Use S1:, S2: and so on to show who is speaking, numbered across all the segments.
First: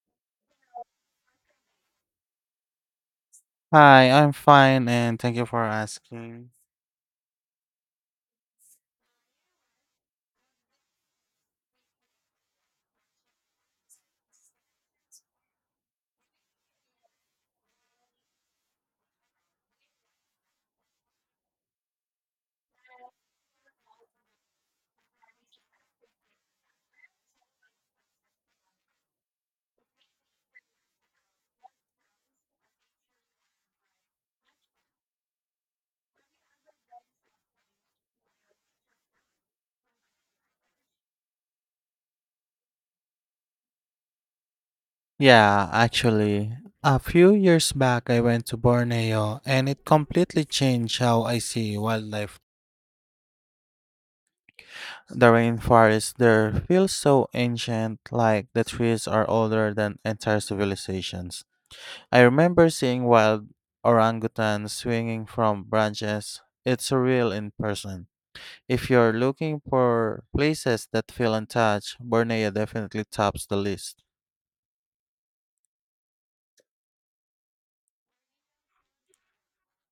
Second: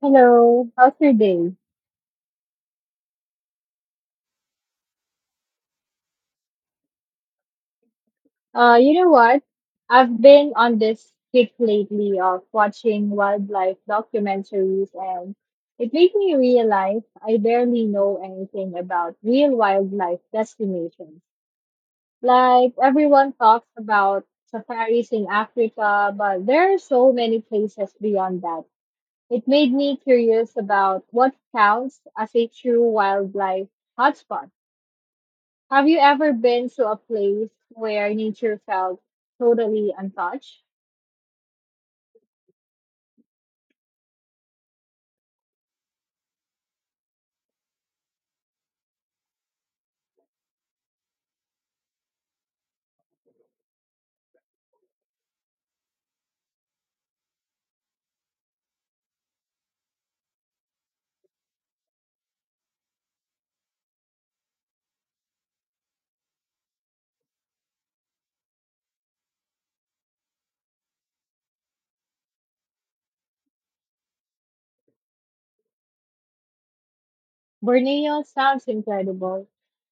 S1: Hello, how's your day?
S2: Hi, I'm fine and thank you for asking.
S1: You know what? I've been on this kick lately of watching wildlife documentaries, and it made me realize I barely know anything about real wildlife destinations. Like, everyone talks about safaris in Africa, but there are so many places beyond that. It made me curious about what counts as a true wildlife hotspot. Have you ever been to a place where nature felt totally untouched?
S2: Yeah, actually, a few years back I went to Borneo and it completely changed how I see wildlife. The rainforest there feels so ancient, like the trees are older than entire civilizations. I remember seeing wild orangutans swinging from branches. It's surreal in person. If you're looking for places that feel untouched, Borneo definitely tops the list.
S1: Borneo sounds incredible.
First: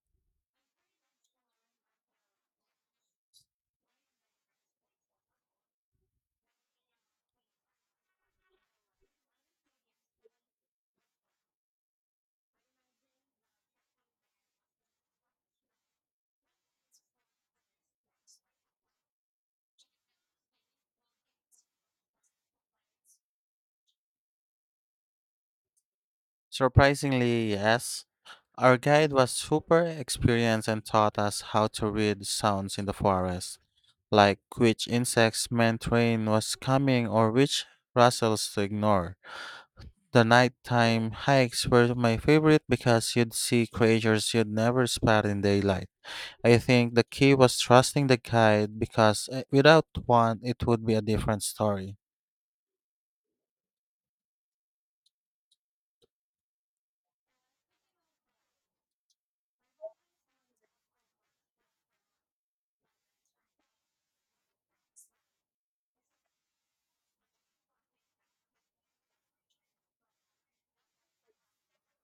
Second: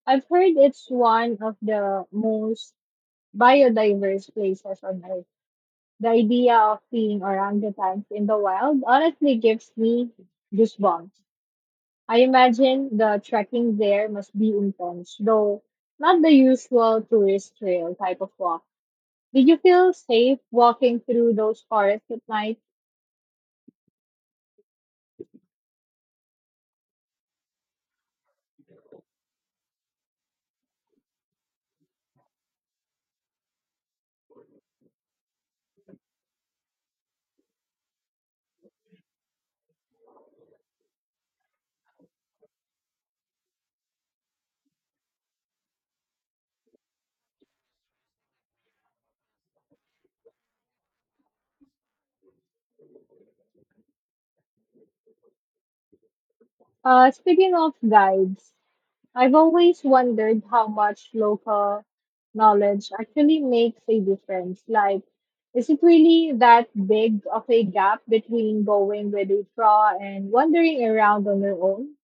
S1: I've heard it's one of the most biodiverse places on earth. The idea of seeing orangutans in the wild honestly gives me goosebumps. I imagine the trekking there must be intense, though not the usual tourist trail type of walk. Did you feel safe walking through those forests at night?
S2: Surprisingly, yes. Our guide was super experienced and taught us how to read sounds in the forest, like which insects meant rain was coming or which rustles to ignore. The nighttime hikes were my favorite because you'd see creatures you'd never spot in daylight. I think the key was trusting the guide because without one, it would be a different story.
S1: Speaking of guides, I've always wondered how much local knowledge actually makes a difference. Like, is it really that big of a gap between going with a draw and wandering around on your own?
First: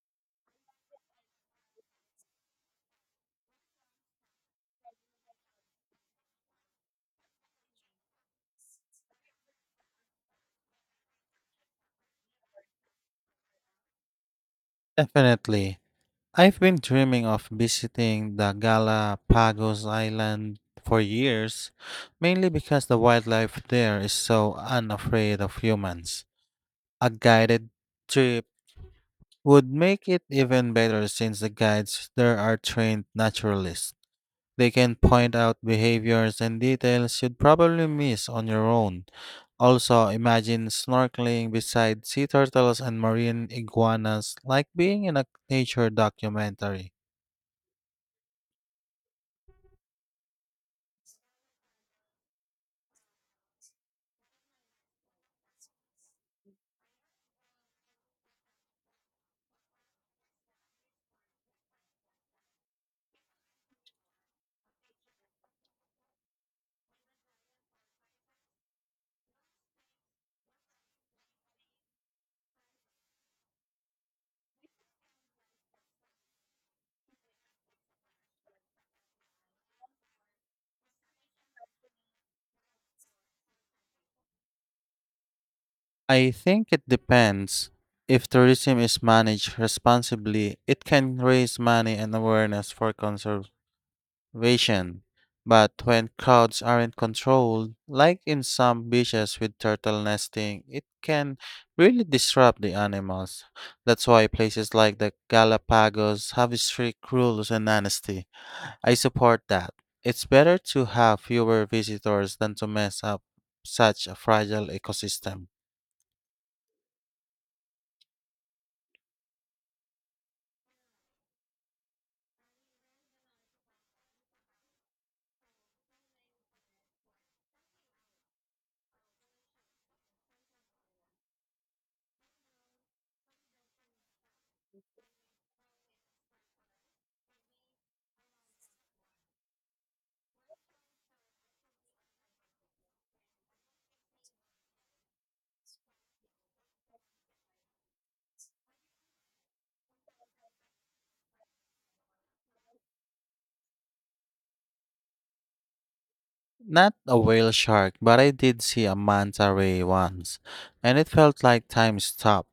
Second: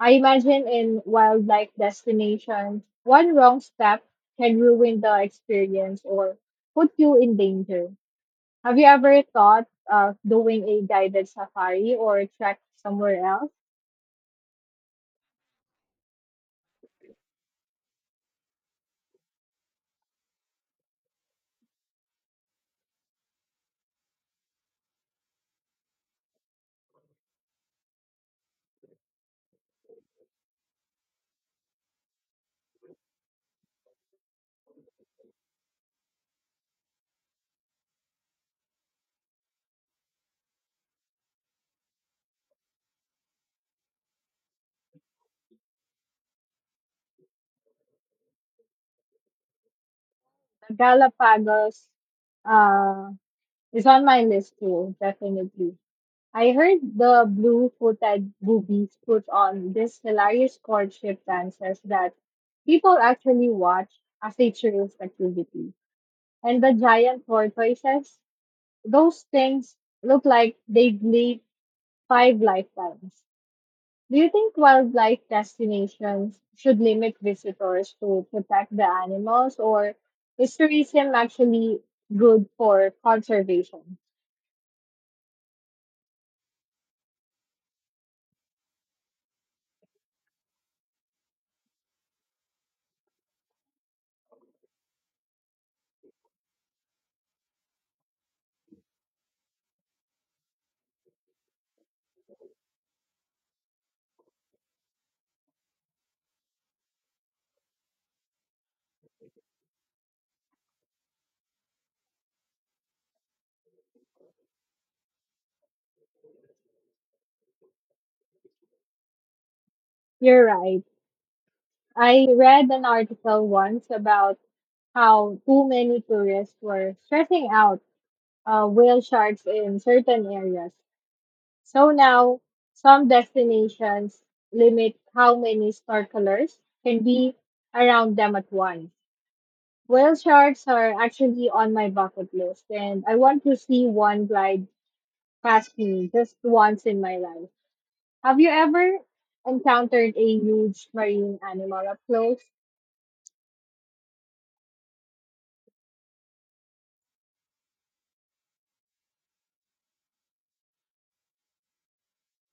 S1: I imagine in wildlife destinations, one wrong step can ruin the experience or put you in danger. Have you ever thought of doing a guided safari or trek somewhere else?
S2: Definitely. I've been dreaming of visiting the Galapagos Island for years, mainly because the wildlife there is so unafraid of humans. A guided trip would make it even better since the guides there are trained naturalists. They can point out behaviors and details you'd probably miss on your own. Also, imagine snorkeling beside sea turtles and marine iguanas like being in a nature documentary.
S1: Galapagos uh, is on my list too, definitely. I heard the blue-footed boobies put on this hilarious courtship dances that people actually watch as a tourist activity. And the giant tortoises, those things look like they've lived five lifetimes. Do you think wildlife destinations should limit visitors to protect the animals, or is tourism actually good for conservation?
S2: I think it depends. If tourism is managed responsibly, it can raise money and awareness for conservation. But when crowds aren't controlled, like in some beaches with turtle nesting, it can really disrupt the animals. That's why places like the Galapagos have strict rules and honesty. I support that. It's better to have fewer visitors than to mess up such a fragile ecosystem.
S1: You're right. I read an article once about how too many tourists were stressing out whale sharks in certain areas. So now, some destinations limit how many snorkelers can be around them at once. Whale sharks are actually on my bucket list, and I want to see one glide past me just once in my life. Have you ever encountered a huge marine animal up close?
S2: Not a whale shark, but I did see a manta ray once, and it felt like time stopped.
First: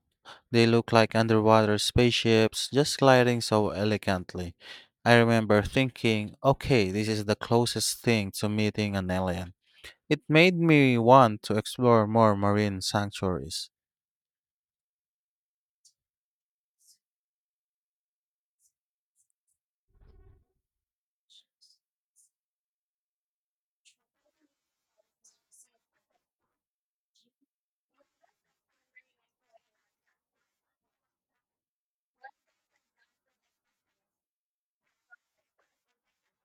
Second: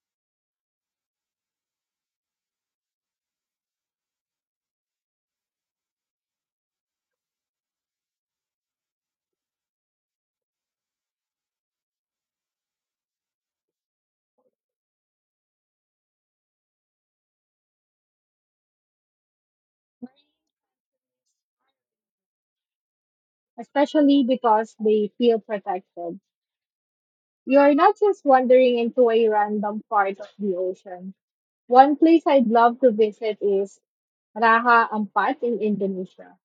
S2: They look like underwater spaceships, just gliding so elegantly. I remember thinking, okay, this is the closest thing to meeting an alien. It made me want to explore more marine sanctuaries.
S1: Especially because they feel protected. You're not just wandering into a random part of the ocean. One place I'd love to visit is Raha Ampat in Indonesia.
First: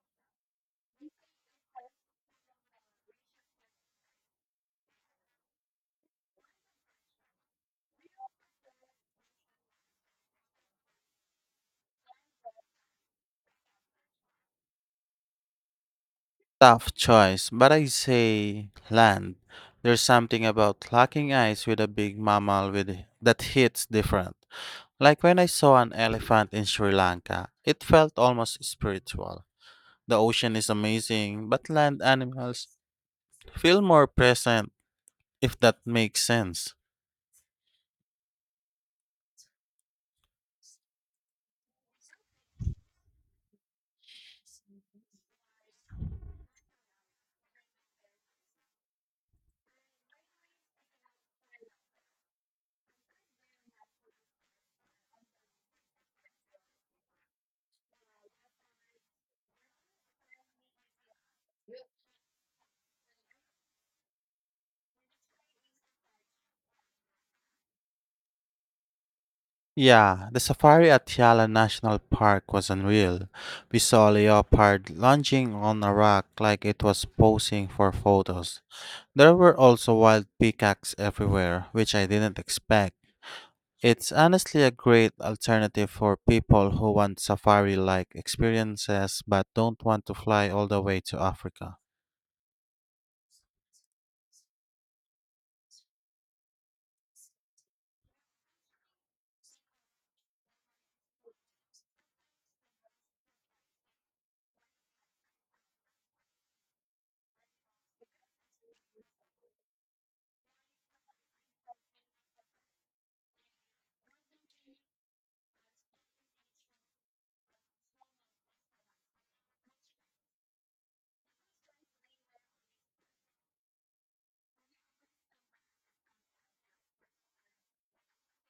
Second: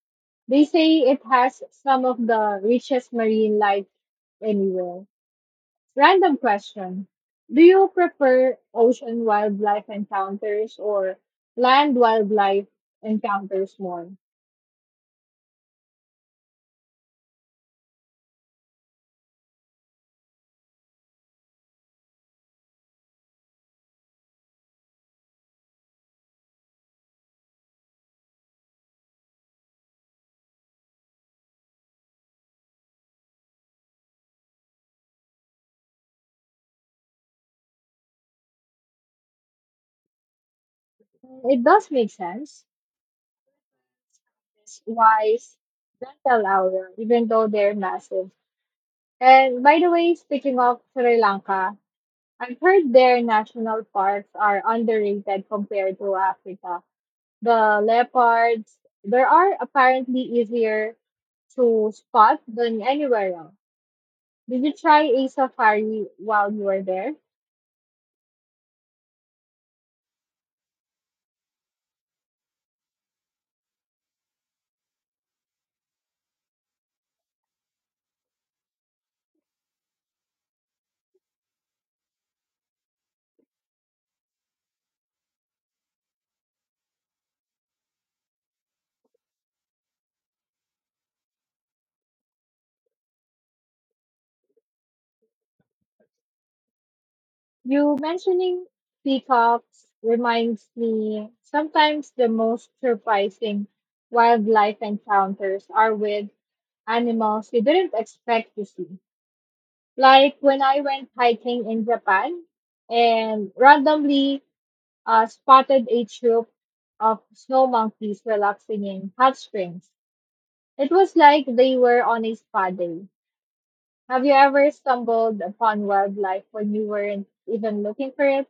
S1: They say it has some of the richest marine life anywhere. Random question. Do you prefer ocean wildlife encounters or land wildlife encounters more?
S2: Tough choice, but I say land. There's something about locking eyes with a big mammal with that hits different. Like when I saw an elephant in Sri Lanka, it felt almost spiritual. The ocean is amazing, but land animals feel more present, if that makes sense.
S1: It does make sense. It's wise dental hour, even though they're massive. And by the way, speaking of Sri Lanka, I've heard their national parks are underrated compared to Africa. The leopards, there are apparently easier to spot than anywhere else. Did you try a safari while you were there?
S2: Yeah, the safari at Yala National Park was unreal. We saw a leopard lunging on a rock like it was posing for photos. There were also wild peacocks everywhere, which I didn't expect. It's honestly a great alternative for people who want safari like experiences but don't want to fly all the way to Africa.
S1: You mentioning peacocks reminds me sometimes the most surprising wildlife encounters are with animals you didn't expect to see. Like when I went hiking in Japan and randomly spotted a troop of snow monkeys relaxing in hot springs. It was like they were on a spa day. Have you ever stumbled upon wildlife when you weren't even looking for it?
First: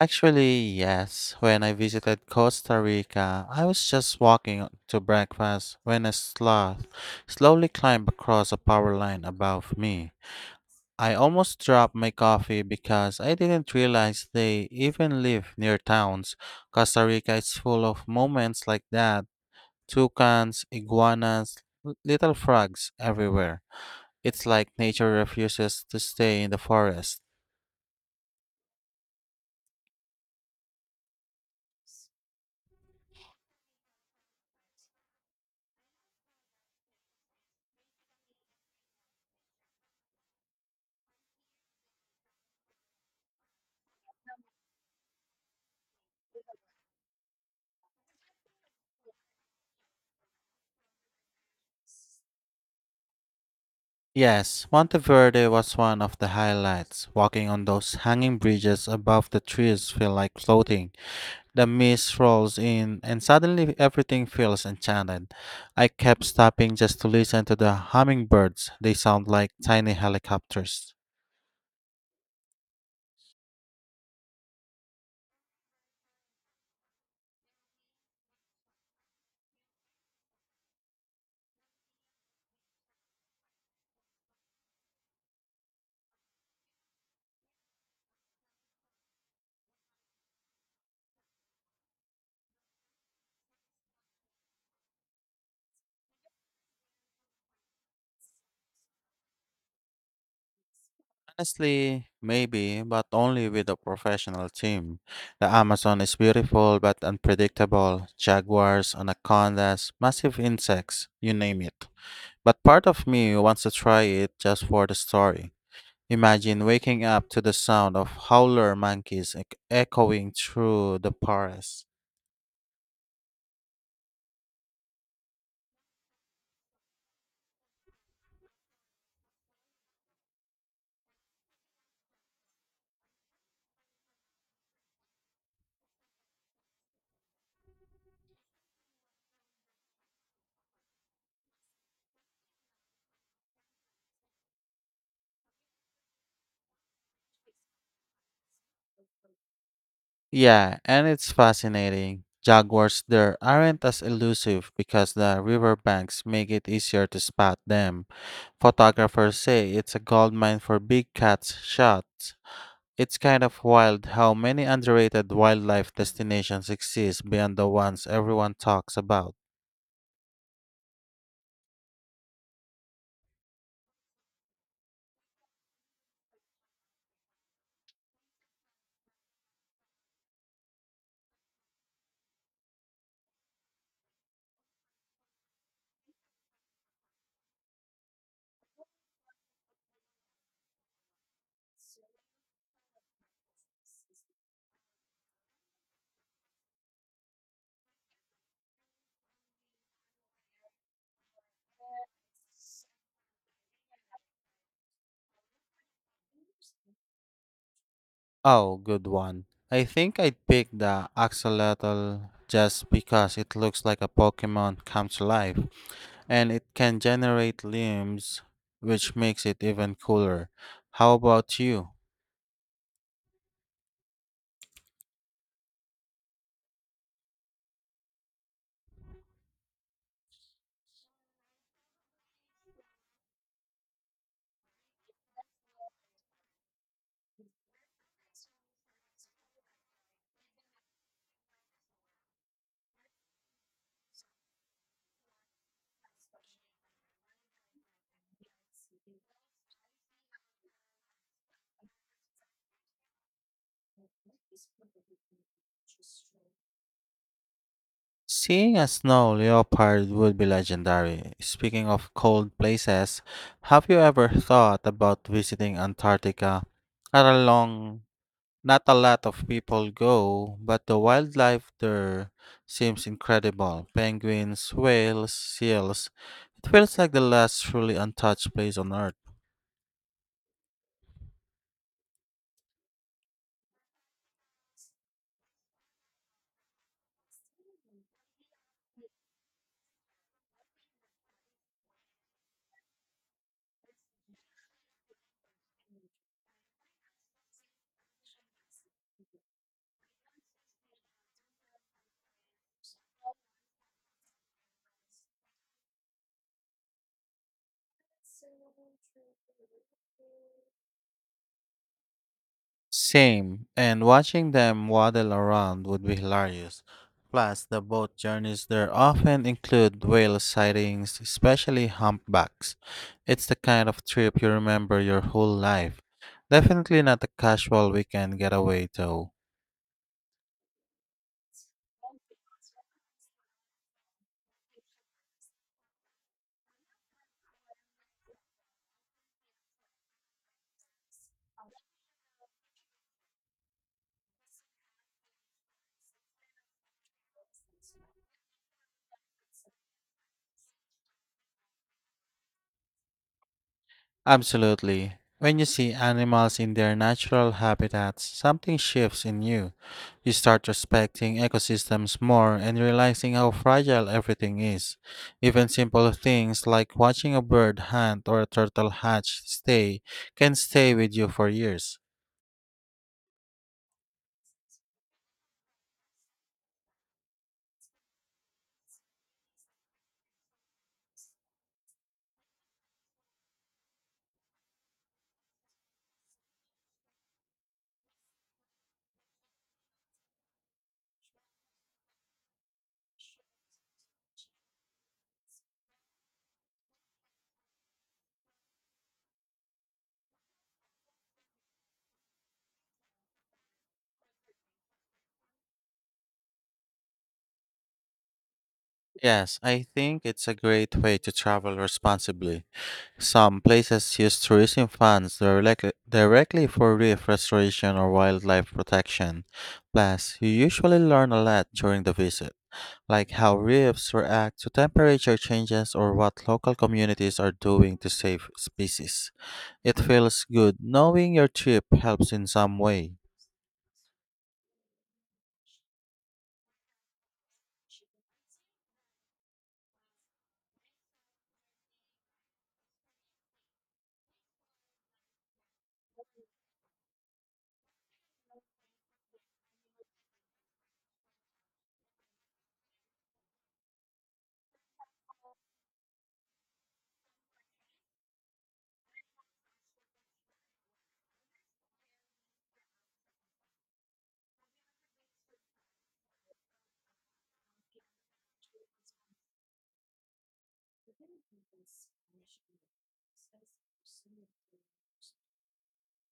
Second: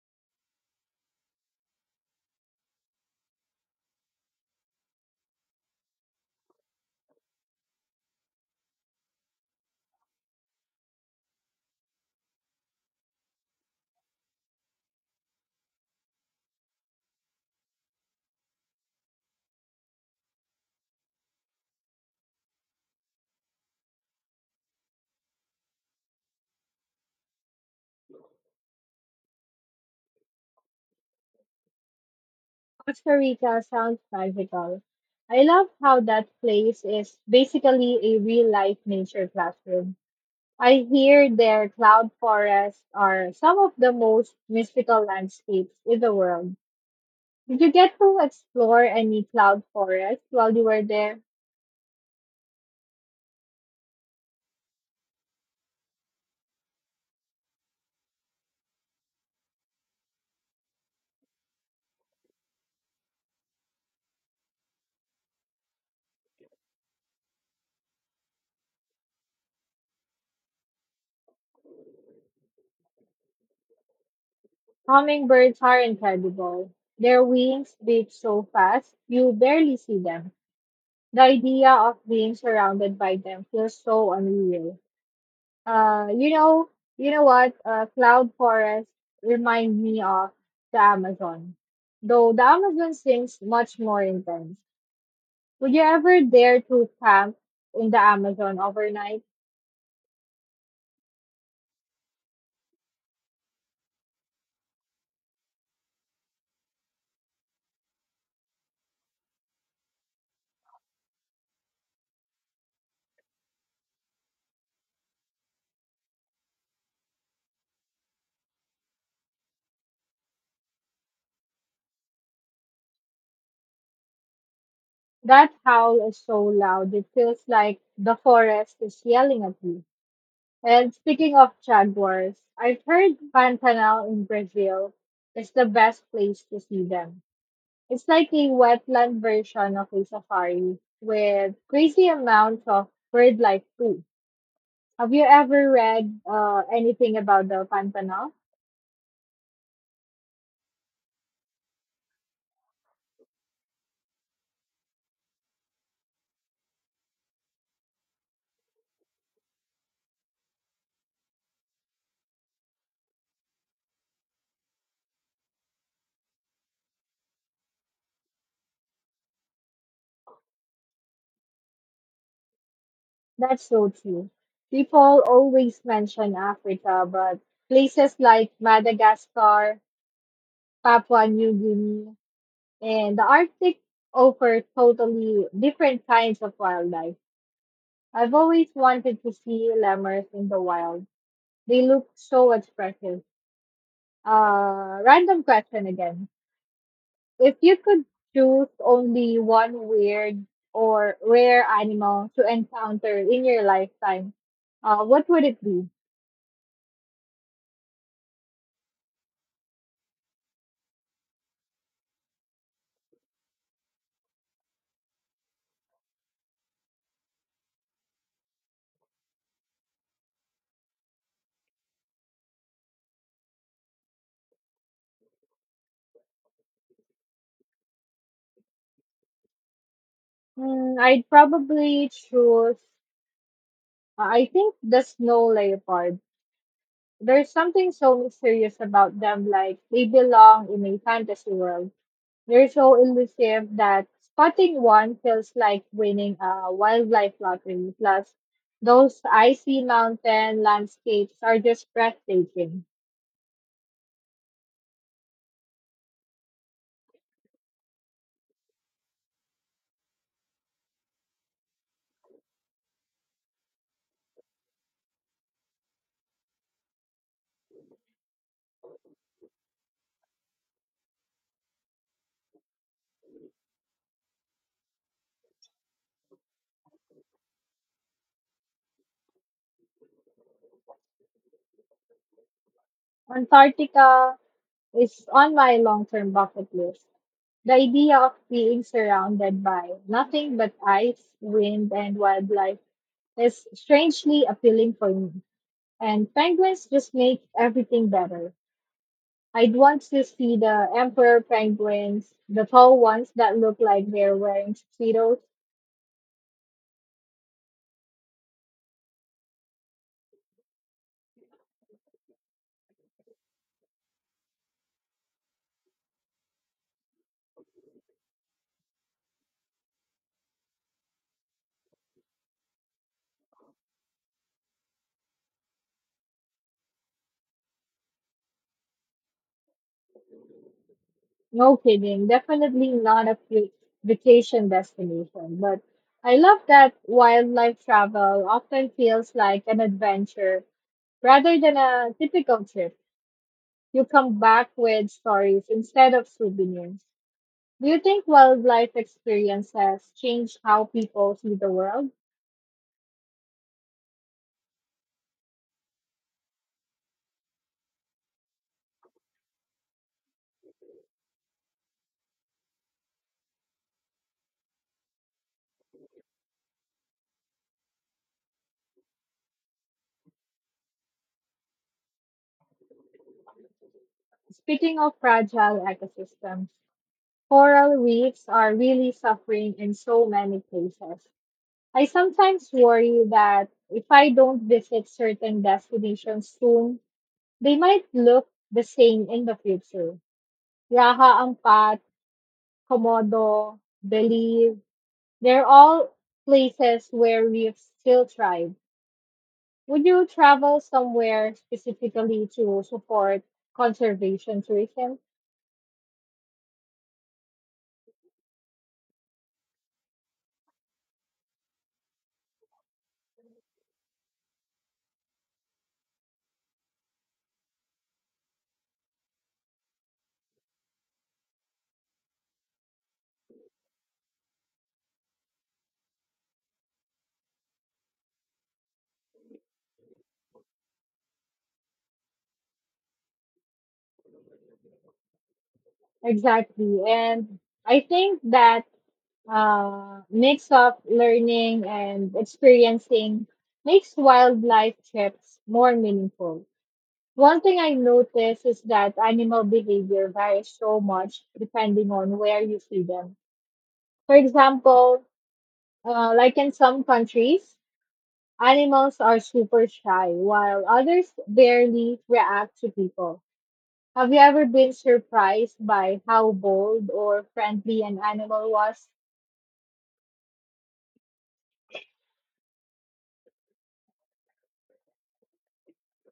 S2: Actually, yes, when I visited Costa Rica, I was just walking to breakfast when a sloth slowly climbed across a power line above me. I almost dropped my coffee because I didn't realize they even live near towns. Costa Rica is full of moments like that toucans, iguanas, little frogs everywhere. It's like nature refuses to stay in the forest.
S1: Costa Rica sounds magical. I love how that place is basically a real life nature classroom. I hear their cloud forests are some of the most mystical landscapes in the world. Did you get to explore any cloud forests while you were there?
S2: Yes, Monteverde was one of the highlights. Walking on those hanging bridges above the trees feel like floating. The mist rolls in and suddenly everything feels enchanted. I kept stopping just to listen to the hummingbirds. They sound like tiny helicopters.
S1: Hummingbirds are incredible. Their wings beat so fast, you barely see them. The idea of being surrounded by them feels so unreal. Uh, you know, you know what? Cloud forests remind me of the Amazon, though the Amazon seems much more intense. Would you ever dare to camp in the Amazon overnight?
S2: Honestly, maybe, but only with a professional team. The Amazon is beautiful but unpredictable. Jaguars, anacondas, massive insects, you name it. But part of me wants to try it just for the story. Imagine waking up to the sound of howler monkeys echoing through the forest.
S1: That howl is so loud; it feels like the forest is yelling at you. And speaking of jaguars, I've heard Pantanal in Brazil is the best place to see them. It's like a wetland version of a safari with crazy amounts of bird life too. Have you ever read anything about the Pantanal?
S2: Yeah, and it's fascinating. Jaguars there aren't as elusive because the riverbanks make it easier to spot them. Photographers say it's a goldmine for big cat shots. It's kind of wild how many underrated wildlife destinations exist beyond the ones everyone talks about.
S1: That's so true. People always mention Africa, but places like Madagascar, Papua New Guinea, and the Arctic offer totally different kinds of wildlife. I've always wanted to see lemurs in the wild. They look so expressive. Random question again. If you could choose only one weird or rare animal to encounter in your lifetime, what would it be?
S2: Oh, good one. I think I'd pick the axolotl just because it looks like a Pokemon come to life, and it can generate limbs, which makes it even cooler. How about you?
S1: Hmm, I'd probably choose, I think, the snow leopard. There's something so mysterious about them, like they belong in a fantasy world. They're so elusive that spotting one feels like winning a wildlife lottery. Plus, those icy mountain landscapes are just breathtaking.
S2: Seeing a snow leopard would be legendary. Speaking of cold places, have you ever thought about visiting Antarctica? Not a long, Not a lot of people go, but the wildlife there seems incredible. Penguins, whales, seals. It feels like the last truly untouched place on Earth.
S1: Antarctica is on my long term bucket list. The idea of being surrounded by nothing but ice, wind, and wildlife is strangely appealing for me. And penguins just make everything better. I'd want to see the emperor penguins, the tall ones that look like they're wearing speedos.
S2: Same, and watching them waddle around would be hilarious. Plus, the boat journeys there often include whale sightings, especially humpbacks. It's the kind of trip you remember your whole life. Definitely not a casual weekend getaway, though.
S1: No kidding, definitely not a cute vacation destination. But I love that wildlife travel often feels like an adventure rather than a typical trip. You come back with stories instead of souvenirs. Do you think wildlife experiences change how people see the world?
S2: Absolutely. When you see animals in their natural habitats, something shifts in you. You start respecting ecosystems more and realizing how fragile everything is. Even simple things like watching a bird hunt or a turtle hatch stay can stay with you for years.
S1: Speaking of fragile ecosystems, coral reefs are really suffering in so many places. I sometimes worry that if I don't visit certain destinations soon, they might look the same in the future. Raha Ampat, Komodo, Belize, they're all places where reefs still thrive. Would you travel somewhere specifically to support conservation tourism?
S2: Yes, I think it's a great way to travel responsibly. Some places use tourism funds directly for reef restoration or wildlife protection. Plus, you usually learn a lot during the visit, like how reefs react to temperature changes or what local communities are doing to save species. It feels good knowing your trip helps in some way.
S1: Exactly. And I think that mix of learning and experiencing makes wildlife trips more meaningful. One thing I noticed is that animal behavior varies so much depending on where you see them. For example, like in some countries, animals are super shy, while others barely react to people. Have you ever been surprised by how bold or friendly an animal was?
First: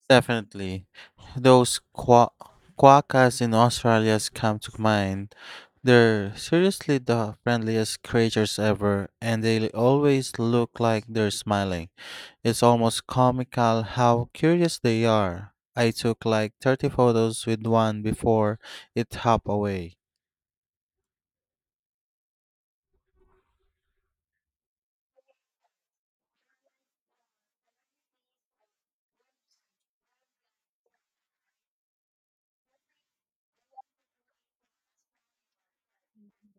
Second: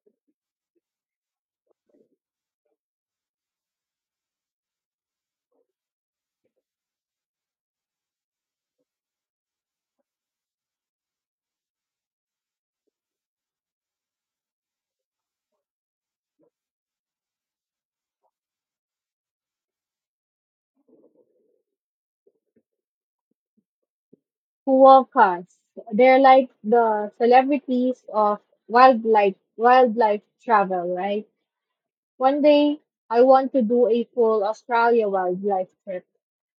S2: Definitely. Those quakas in Australia come to mind. They're seriously the friendliest creatures ever, and they always look like they're smiling. It's almost comical how curious they are. I took like 30 photos with one before it hopped away.
S1: Huacas. They're like the celebrities of wildlife travel, right? One day I want to do a full Australia wildlife trip,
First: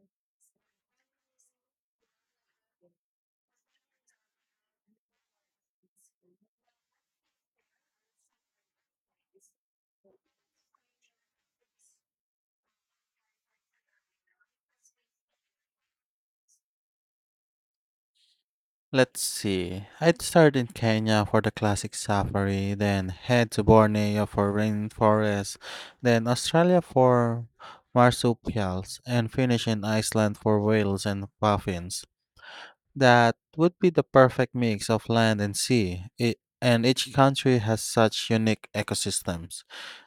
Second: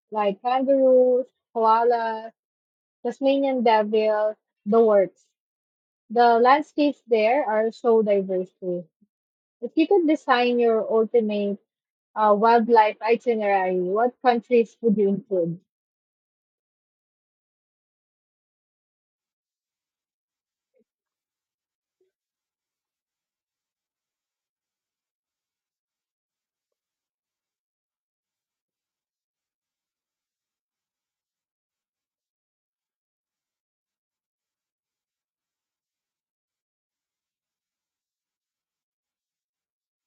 S1: like kangaroos, koalas, Tasmanian devil, the works. The landscapes there are so diverse too. If you could design your ultimate wildlife itinerary, what countries would you include?
S2: Let's see. I'd start in Kenya for the classic safari, then head to Borneo for rainforest, then Australia for marsupials, and finish in Iceland for whales and puffins. That would be the perfect mix of land and sea. It, and each country has such unique ecosystems.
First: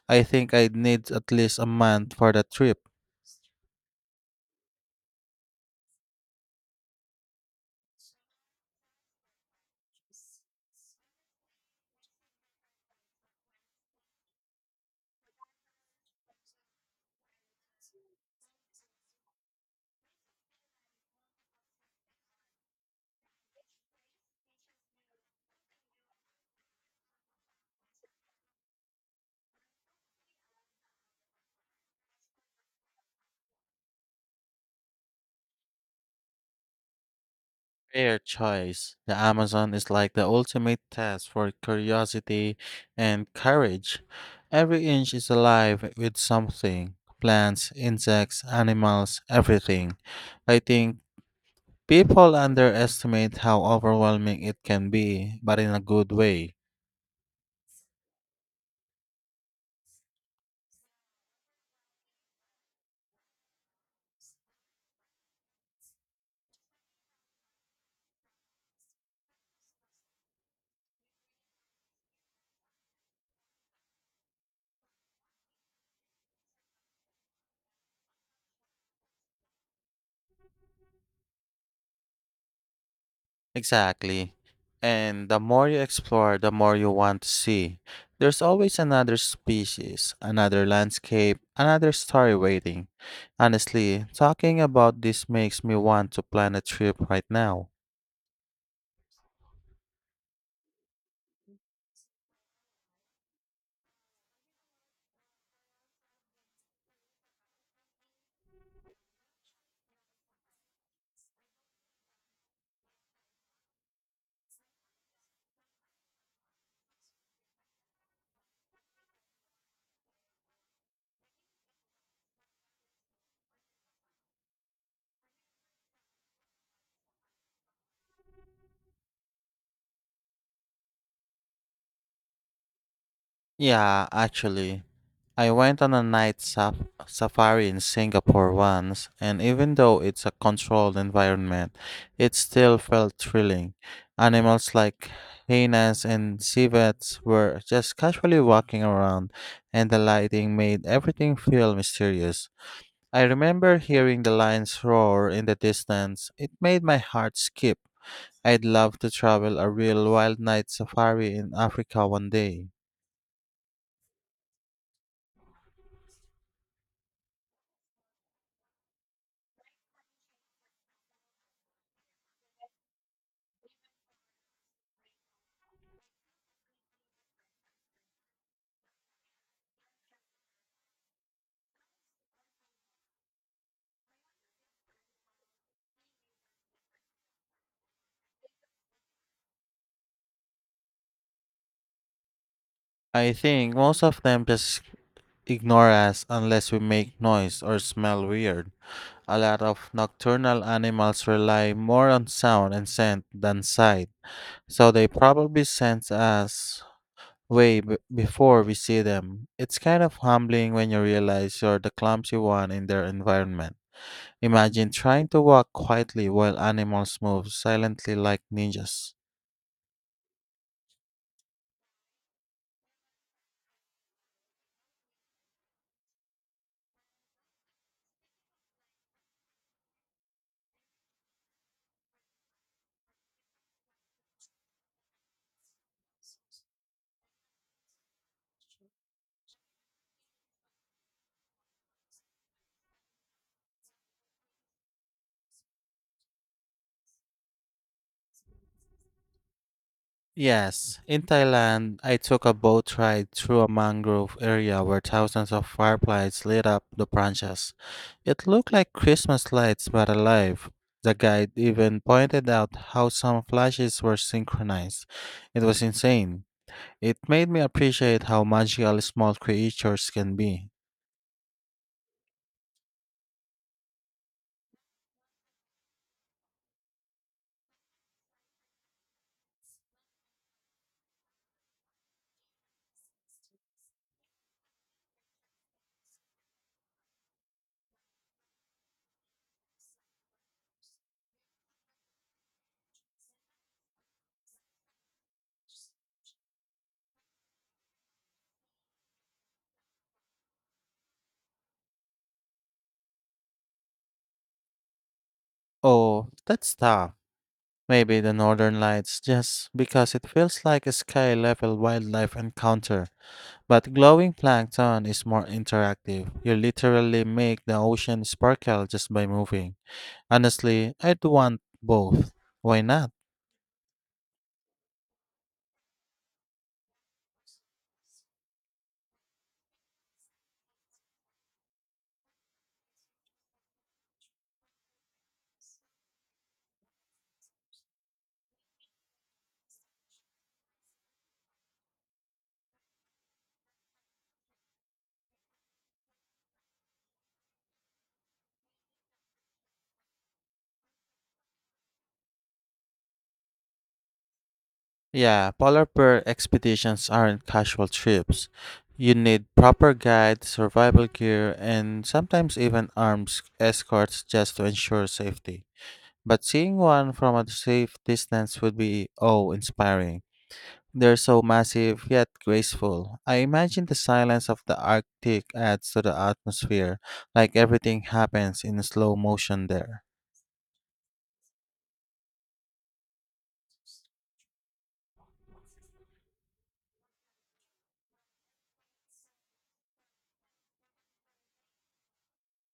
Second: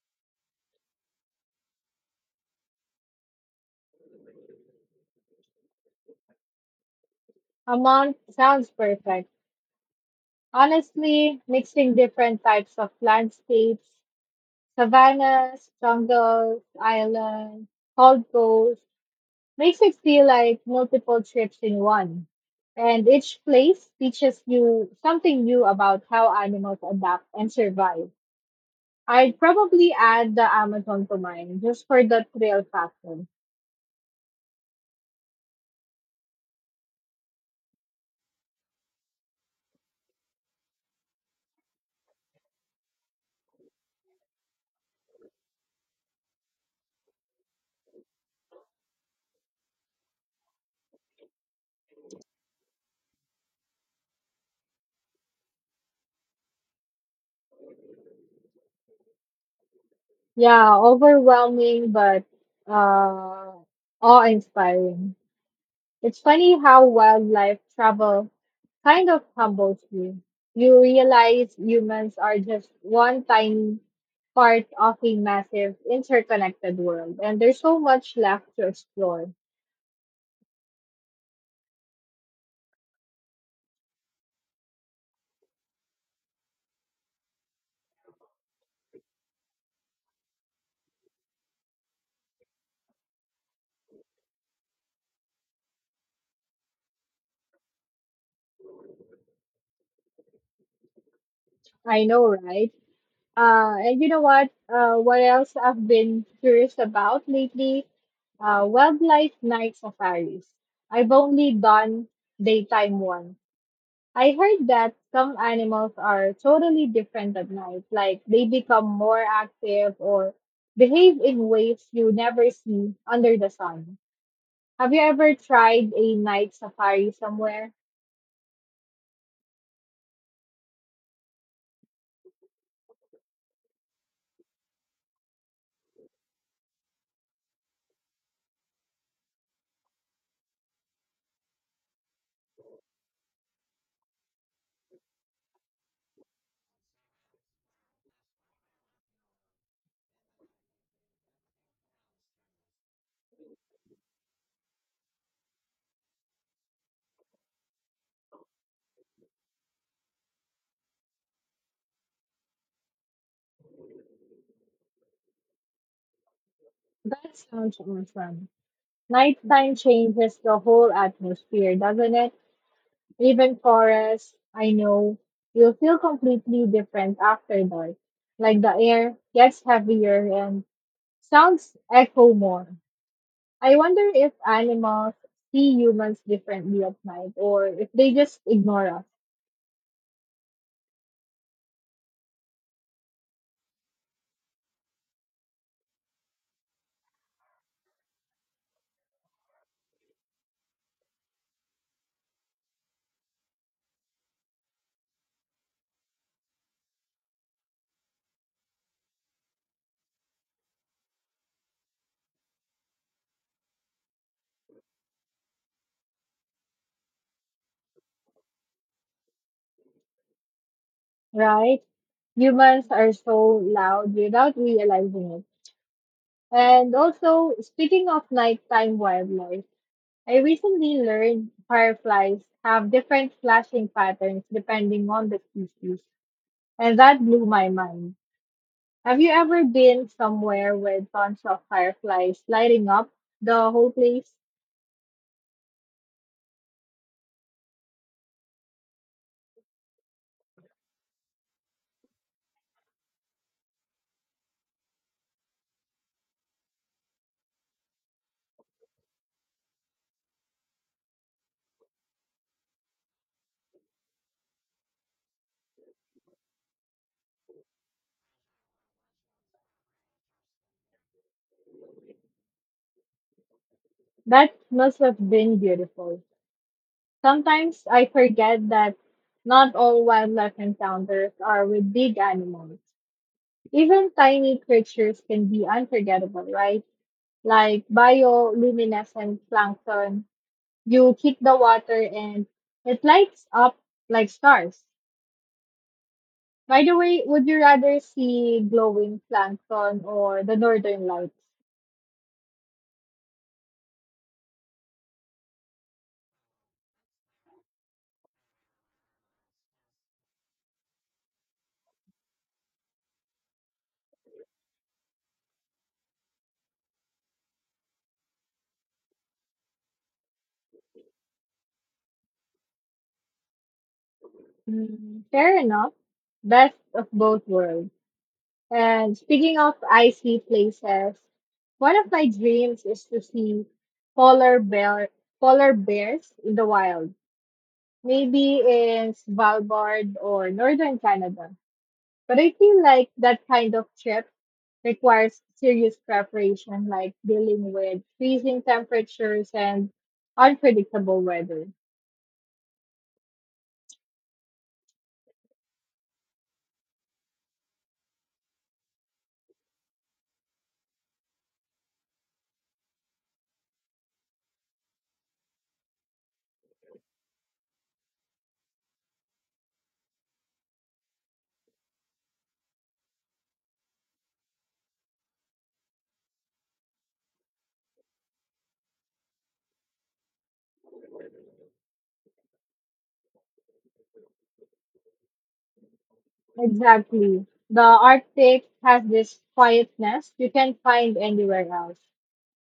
S2: I think I'd need at least a month for the trip.
S1: Amman sounds perfect. Honestly, mixing different types of landscapes, savannas, jungles, islands, cold coast, makes it feel like multiple trips in one. And each place teaches you something new about how animals adapt and survive. I'd probably add the Amazon to mine just for the thrill factor.
S2: Fair choice. The Amazon is like the ultimate test for curiosity and courage. Every inch is alive with something plants, insects, animals, everything. I think people underestimate how overwhelming it can be, but in a good way.
S1: Yeah, overwhelming but uh, awe-inspiring. It's funny how wildlife travel kind of humbles you. You realize humans are just one tiny part of a massive interconnected world, and there's so much left to explore.
S2: Exactly. And the more you explore, the more you want to see. There's always another species, another landscape, another story waiting. Honestly, talking about this makes me want to plan a trip right now.
S1: I know, right? And you know what? What else I've been curious about lately? Wildlife night safaris. I've only done daytime ones. I heard that some animals are totally different at night, like they become more active or behave in ways you never see under the sun. Have you ever tried a night safari somewhere?
S2: Yeah, actually, I went on a night safari in Singapore once, and even though it's a controlled environment, it still felt thrilling. Animals like hyenas and civets were just casually walking around, and the lighting made everything feel mysterious. I remember hearing the lions roar in the distance. It made my heart skip. I'd love to travel a real wild night safari in Africa one day.
S1: That sounds awesome. Nighttime changes the whole atmosphere, doesn't it? Even forests, I know, will feel completely different after dark. Like the air gets heavier and sounds echo more. I wonder if animals see humans differently at night or if they just ignore us,
S2: I think most of them just ignore us unless we make noise or smell weird. A lot of nocturnal animals rely more on sound and scent than sight, so they probably sense us way before we see them. It's kind of humbling when you realize you're the clumsy one in their environment. Imagine trying to walk quietly while animals move silently like ninjas.
S1: right? Humans are so loud without realizing it. And also, speaking of nighttime wildlife, I recently learned fireflies have different flashing patterns depending on the species, and that blew my mind. Have you ever been somewhere with tons of fireflies lighting up the whole place?
S2: Yes, in Thailand, I took a boat ride through a mangrove area where thousands of fireflies lit up the branches. It looked like Christmas lights but alive. The guide even pointed out how some flashes were synchronized. It was insane. It made me appreciate how magical small creatures can be.
S1: That must have been beautiful. Sometimes I forget that not all wildlife encounters are with big animals. Even tiny creatures can be unforgettable, right? Like bioluminescent plankton. You hit the water and it lights up like stars. By the way, would you rather see glowing plankton or the northern lights?
S2: Oh, that's tough. Maybe the northern lights just because it feels like a sky level wildlife encounter. But glowing plankton is more interactive. You literally make the ocean sparkle just by moving. Honestly, I'd want both. Why not?
S1: Mm, fair enough. Best of both worlds. And speaking of icy places, one of my dreams is to see polar bear polar bears in the wild, maybe in Svalbard or northern Canada. But I feel like that kind of trip requires serious preparation, like dealing with freezing temperatures and unpredictable weather.
S2: Yeah, polar bear expeditions aren't casual trips. You need proper guide, survival gear, and sometimes even armed escorts just to ensure safety. But seeing one from a safe distance would be awe-inspiring. They're so massive yet graceful. I imagine the silence of the Arctic adds to the atmosphere, like everything happens in slow motion there.
S1: Exactly. The Arctic has this quietness you can't find anywhere else.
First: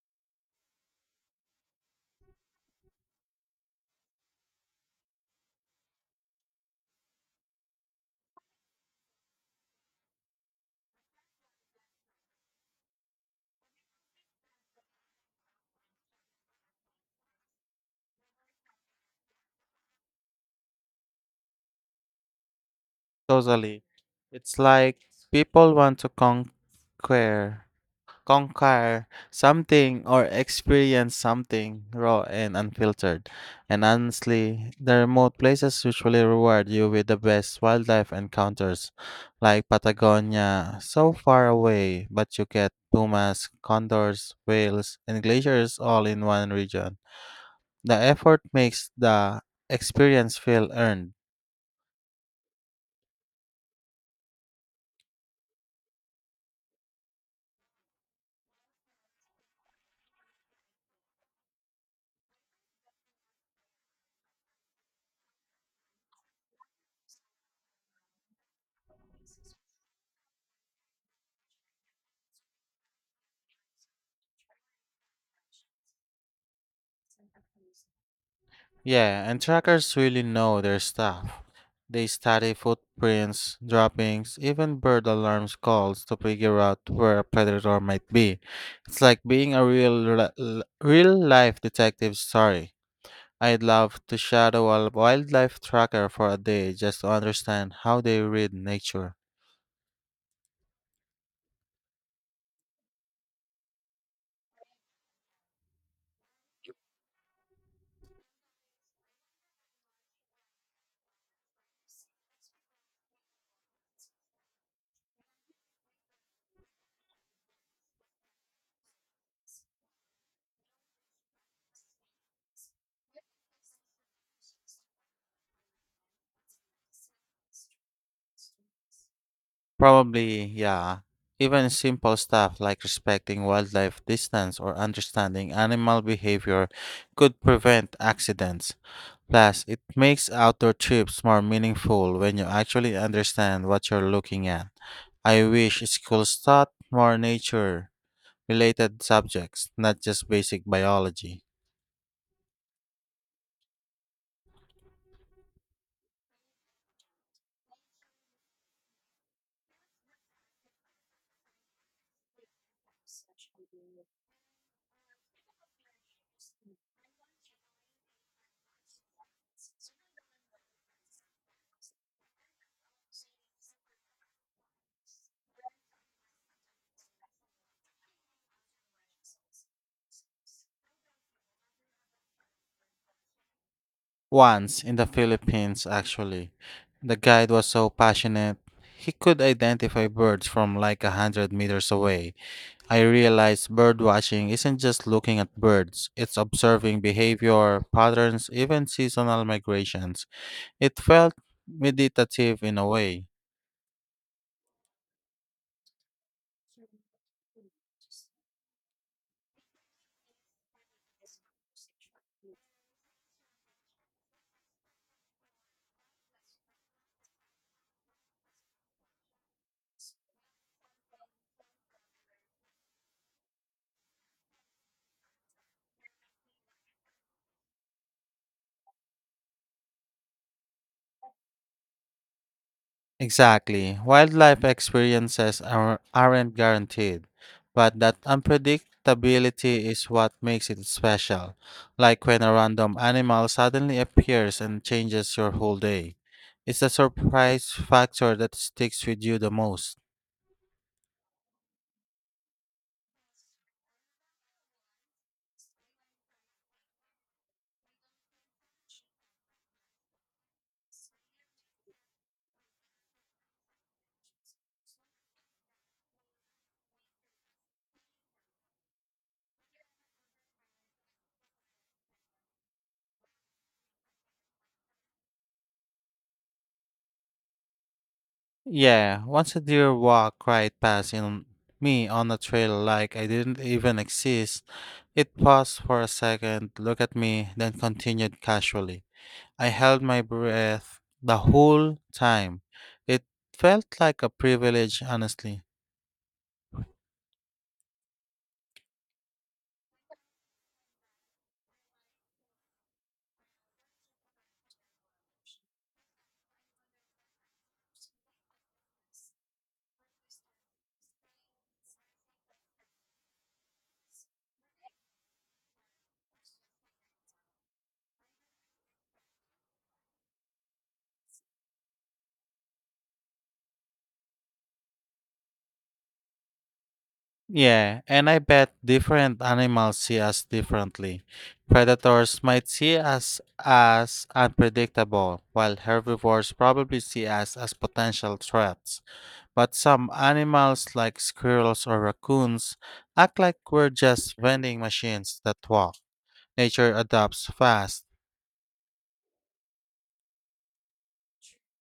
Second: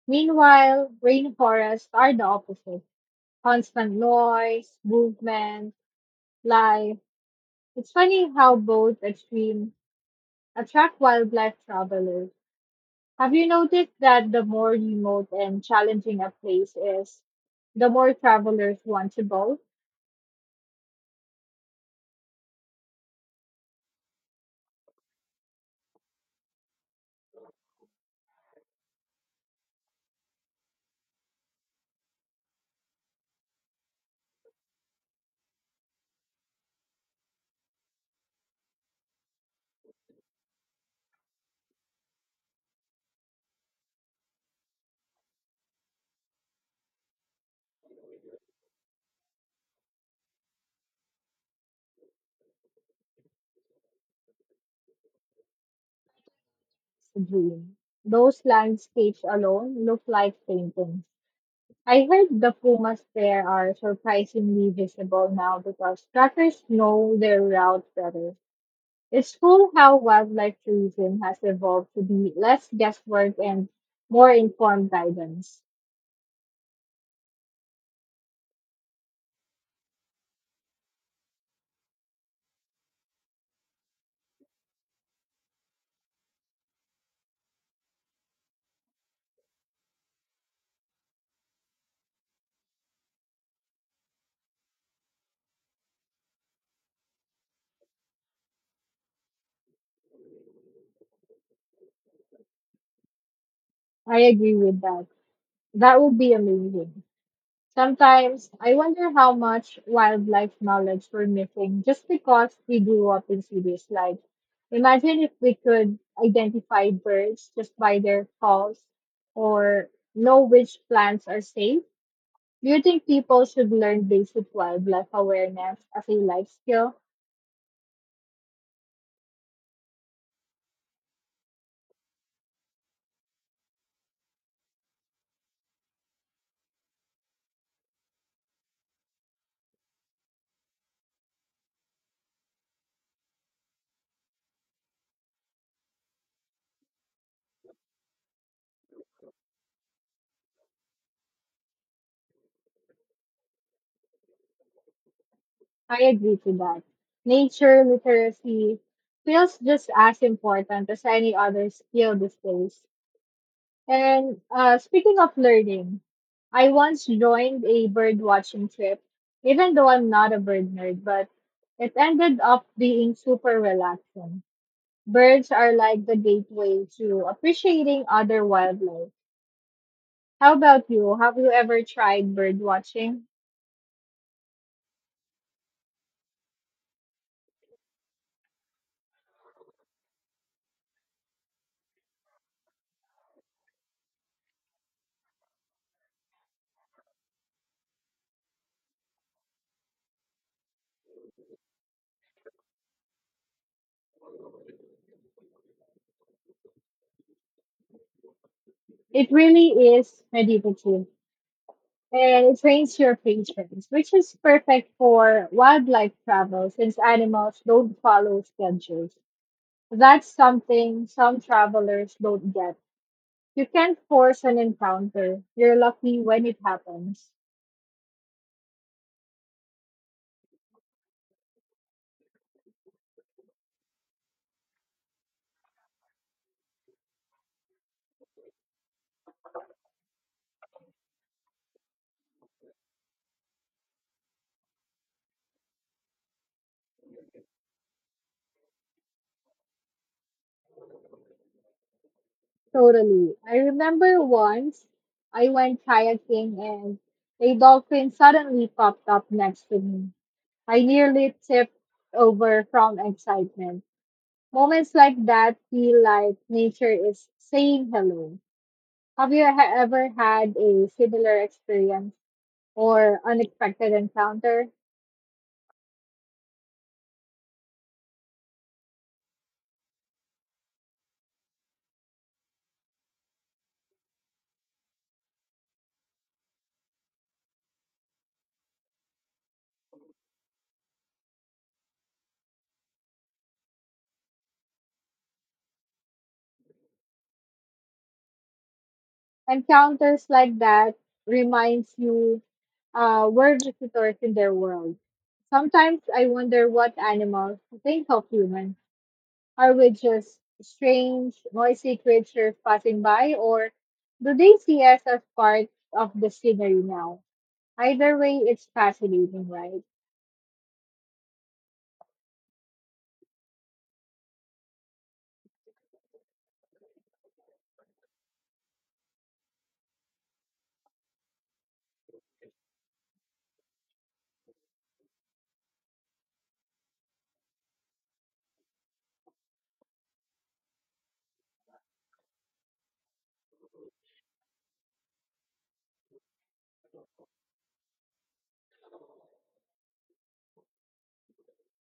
S1: Meanwhile, rainforests are the opposite constant noise, movement, life. It's funny how both extremes attract wildlife travelers. Have you noticed that the more remote and challenging a place is, the more travelers want to both?
S2: Totally. It's like people want to conquer something or experience something raw and unfiltered. And honestly, the remote places usually reward you with the best wildlife encounters, like Patagonia, so far away, but you get pumas, condors, whales, and glaciers all in one region. The effort makes the experience feel earned.
S1: It's a dream. Those landscapes alone look like paintings. I heard the pumas there are surprisingly visible now because trackers know their route better. It's cool how wildlife tourism has evolved to be less guesswork and more informed guidance.
S2: Yeah, and trackers really know their stuff. They study footprints, droppings, even bird alarms calls to figure out where a predator might be. It's like being a real life detective story. I'd love to shadow a wildlife tracker for a day just to understand how they read nature.
S1: I agree with that. That would be amazing. Sometimes I wonder how much wildlife knowledge we're missing just because we grew up in cities. Like, imagine if we could identify birds just by their calls or know which plants are safe. Do you think people should learn basic wildlife awareness as a life skill?
S2: Probably, yeah. Even simple stuff like respecting wildlife distance or understanding animal behavior could prevent accidents. Plus, it makes outdoor trips more meaningful when you actually understand what you're looking at. I wish schools taught more nature related subjects, not just basic biology.
S1: I agree to that. Nature literacy feels just as important as any other skill these days. And speaking of learning, I once joined a bird watching trip, even though I'm not a bird nerd, but it ended up being super relaxing. Birds are like the gateway to appreciating other wildlife. How about you? Have you ever tried bird watching?
S2: Once in the Philippines, actually, the guide was so passionate, he could identify birds from like 100 meters away. I realized bird watching isn't just looking at birds, it's observing behavior, patterns, even seasonal migrations. It felt meditative in a way.
S1: It really is meditative, and it trains your patience, which is perfect for wildlife travel since animals don't follow schedules. That's something some travelers don't get. You can't force an encounter. You're lucky when it happens.
S2: Exactly. Wildlife experiences aren't guaranteed, but that unpredictability is what makes it special. Like when a random animal suddenly appears and changes your whole day. It's the surprise factor that sticks with you the most.
S1: Totally. I remember once I went kayaking and a dolphin suddenly popped up next to me. I nearly tipped over from excitement. Moments like that feel like nature is saying hello. Have you ever had a similar experience or unexpected encounter?
S2: Yeah, once a deer walked right past in me on a trail like I didn't even exist, it paused for a second, looked at me, then continued casually. I held my breath the whole time. It felt like a privilege, honestly.
S1: Encounters like that reminds you we're visitors in their world. Sometimes I wonder what animals think of humans. Are we just strange, noisy creatures passing by, or do they see us as part of the scenery now? Either way, it's fascinating, right?
S2: Yeah, and I bet different animals see us differently. Predators might see us as unpredictable, while herbivores probably see us as potential threats. But some animals, like squirrels or raccoons, act like we're just vending machines that walk. Nature adapts fast.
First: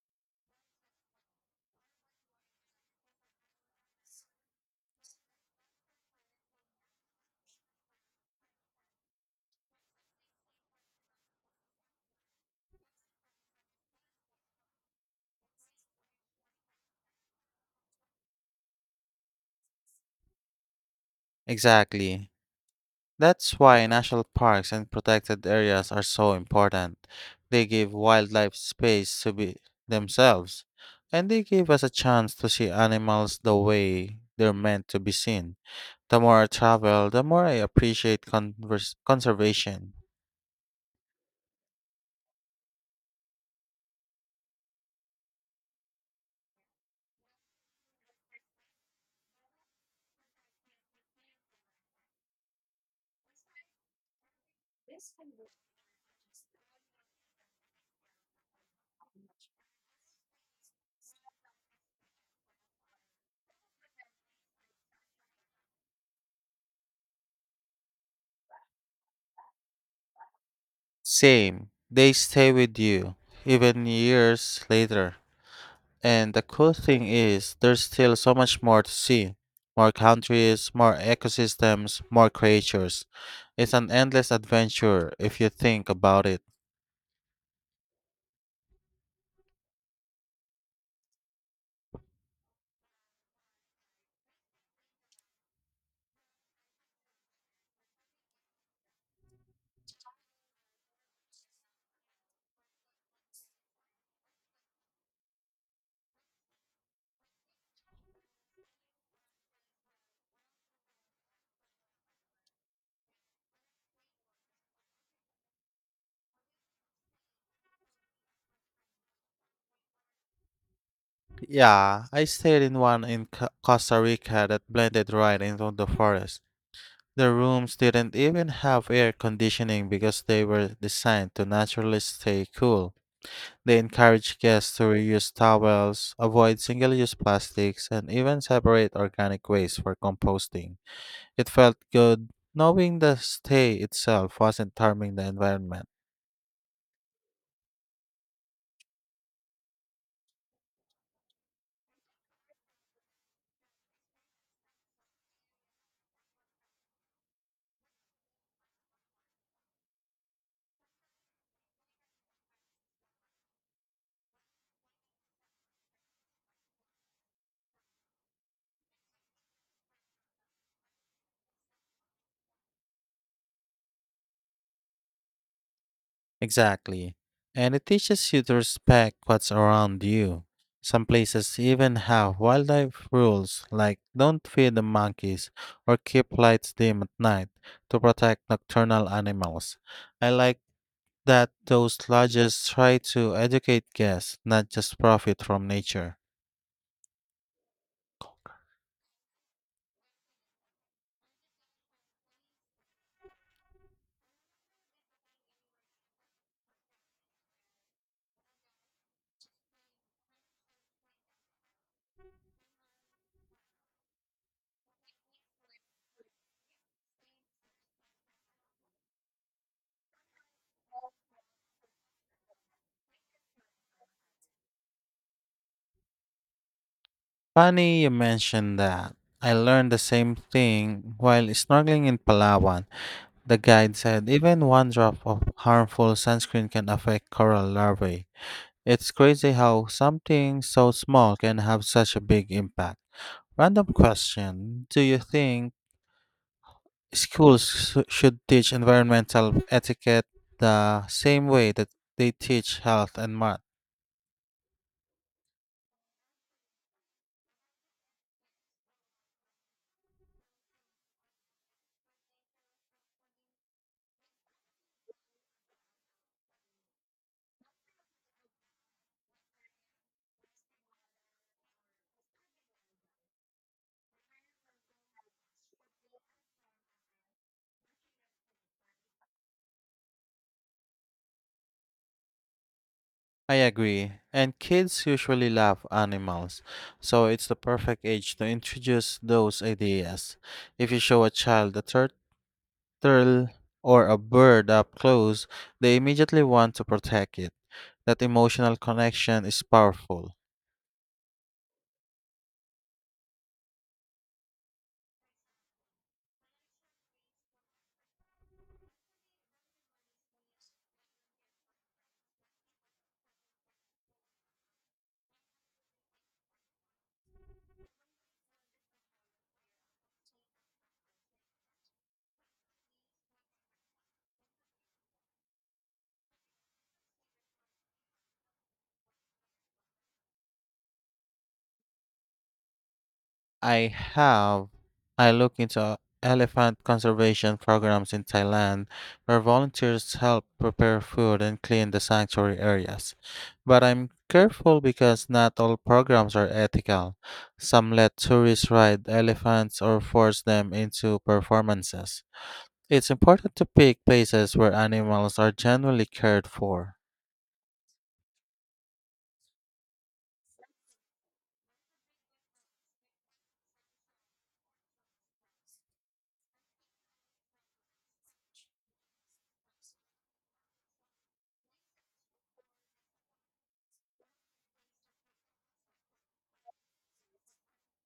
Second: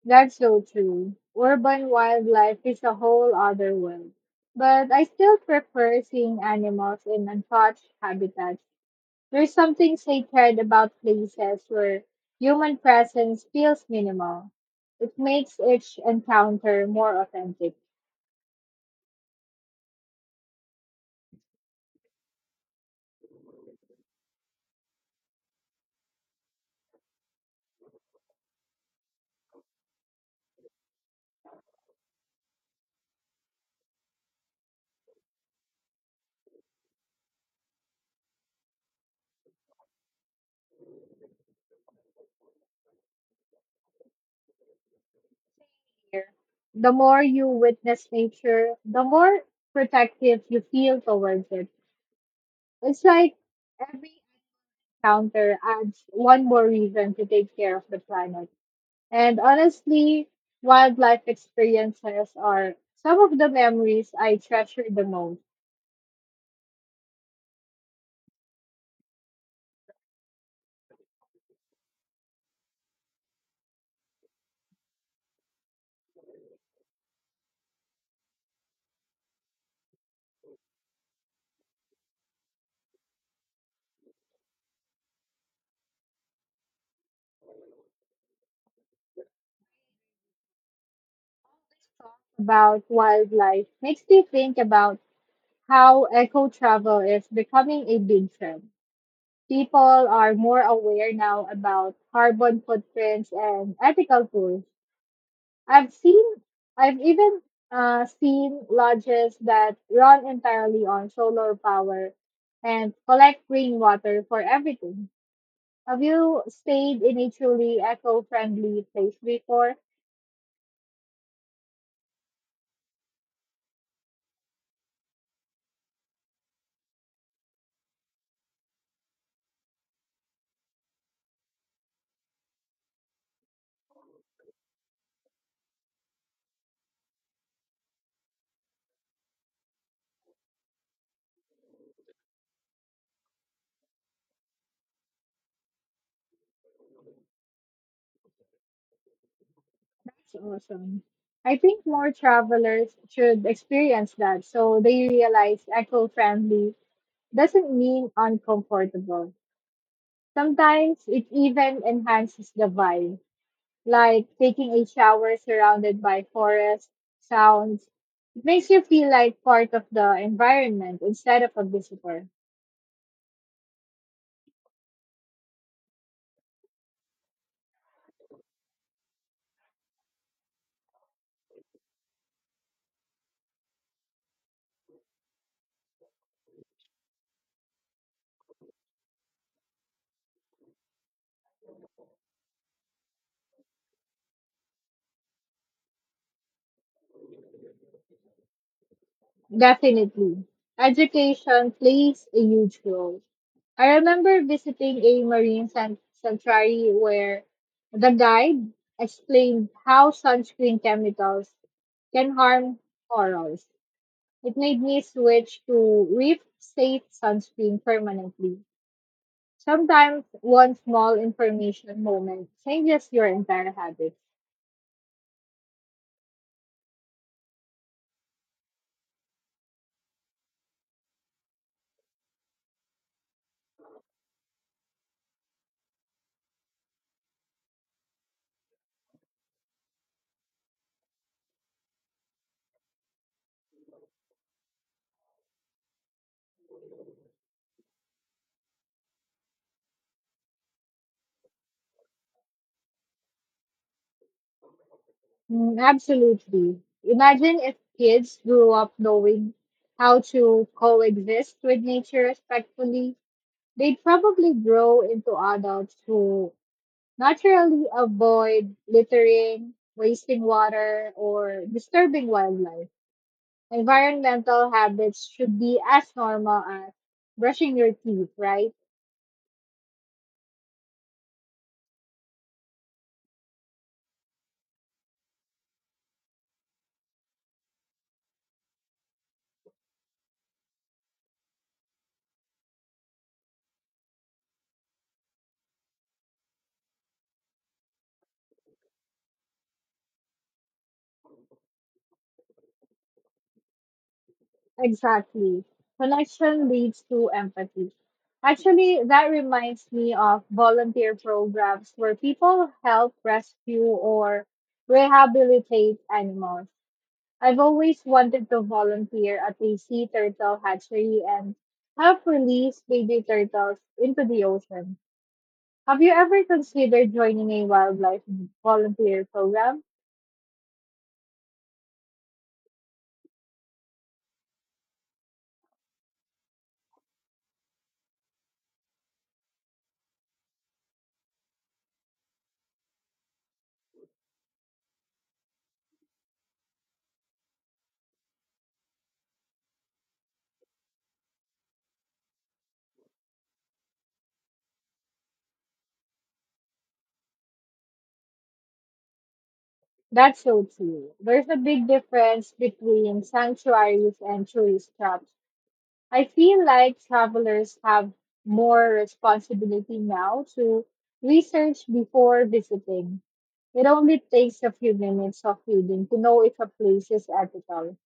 S1: That's so true. Urban wildlife is a whole other world. But I still prefer seeing animals in untouched habitats. There's something sacred about places where human presence feels minimal. It makes each encounter more authentic.
S2: Exactly. That's why national parks and protected areas are so important. They give wildlife space to be themselves, and they give us a chance to see animals the way they're meant to be seen. The more I travel, the more I appreciate conservation.
S1: Here, the more you witness nature, the more protective you feel towards it. It's like every encounter adds one more reason to take care of the planet. And honestly, wildlife experiences are some of the memories I treasure the most.
S2: Same, they stay with you, even years later. And the cool thing is, there's still so much more to see, more countries, more ecosystems, more creatures. It's an endless adventure if you think about it.
S1: Talk about wildlife makes me think about how eco travel is becoming a big trend. People are more aware now about carbon footprints and ethical tools. I've seen, I've even seen lodges that run entirely on solar power and collect rainwater for everything. Have you stayed in a truly eco-friendly place before?
S2: Yeah, I stayed in one in Costa Rica that blended right into the forest. The rooms didn't even have air conditioning because they were designed to naturally stay cool. They encourage guests to reuse towels, avoid single use plastics, and even separate organic waste for composting. It felt good knowing the stay itself wasn't harming the environment.
S1: That's awesome. I think more travelers should experience that so they realize eco-friendly doesn't mean uncomfortable. Sometimes it even enhances the vibe, like taking a shower surrounded by forest sounds. It makes you feel like part of the environment instead of a visitor.
S2: Exactly. And it teaches you to respect what's around you. Some places even have wildlife rules like don't feed the monkeys or keep lights dim at night to protect nocturnal animals. I like that those lodges try to educate guests, not just profit from nature.
S1: Definitely. Education plays a huge role. I remember visiting a marine sanctuary where the guide explained how sunscreen chemicals can harm corals. It made me switch to reef safe sunscreen permanently. Sometimes one small information moment changes your entire habit.
S2: Funny you mentioned that. I learned the same thing while snorkeling in Palawan. The guide said even one drop of harmful sunscreen can affect coral larvae. It's crazy how something so small can have such a big impact. Random question, do you think schools should teach environmental etiquette the same way that they teach health and math?
S1: Mm, absolutely. Imagine if kids grew up knowing how to coexist with nature respectfully. They'd probably grow into adults who naturally avoid littering, wasting water, or disturbing wildlife. Environmental habits should be as normal as brushing your teeth, right?
S2: I agree. And kids usually love animals, so it's the perfect age to introduce those ideas. If you show a child a turtle or a bird up close, they immediately want to protect it. That emotional connection is powerful.
S1: Exactly. Connection leads to empathy. Actually, that reminds me of volunteer programs where people help rescue or rehabilitate animals. I've always wanted to volunteer at a sea turtle hatchery and help release baby turtles into the ocean. Have you ever considered joining a wildlife volunteer program?
S2: I have, I look into elephant conservation programs in Thailand where volunteers help prepare food and clean the sanctuary areas. But I'm careful because not all programs are ethical. Some let tourists ride elephants or force them into performances. It's important to pick places where animals are genuinely cared for.
S1: That's so true. There's a big difference between sanctuaries and tourist traps. I feel like travelers have more responsibility now to research before visiting. It only takes a few minutes of reading to know if a place is ethical.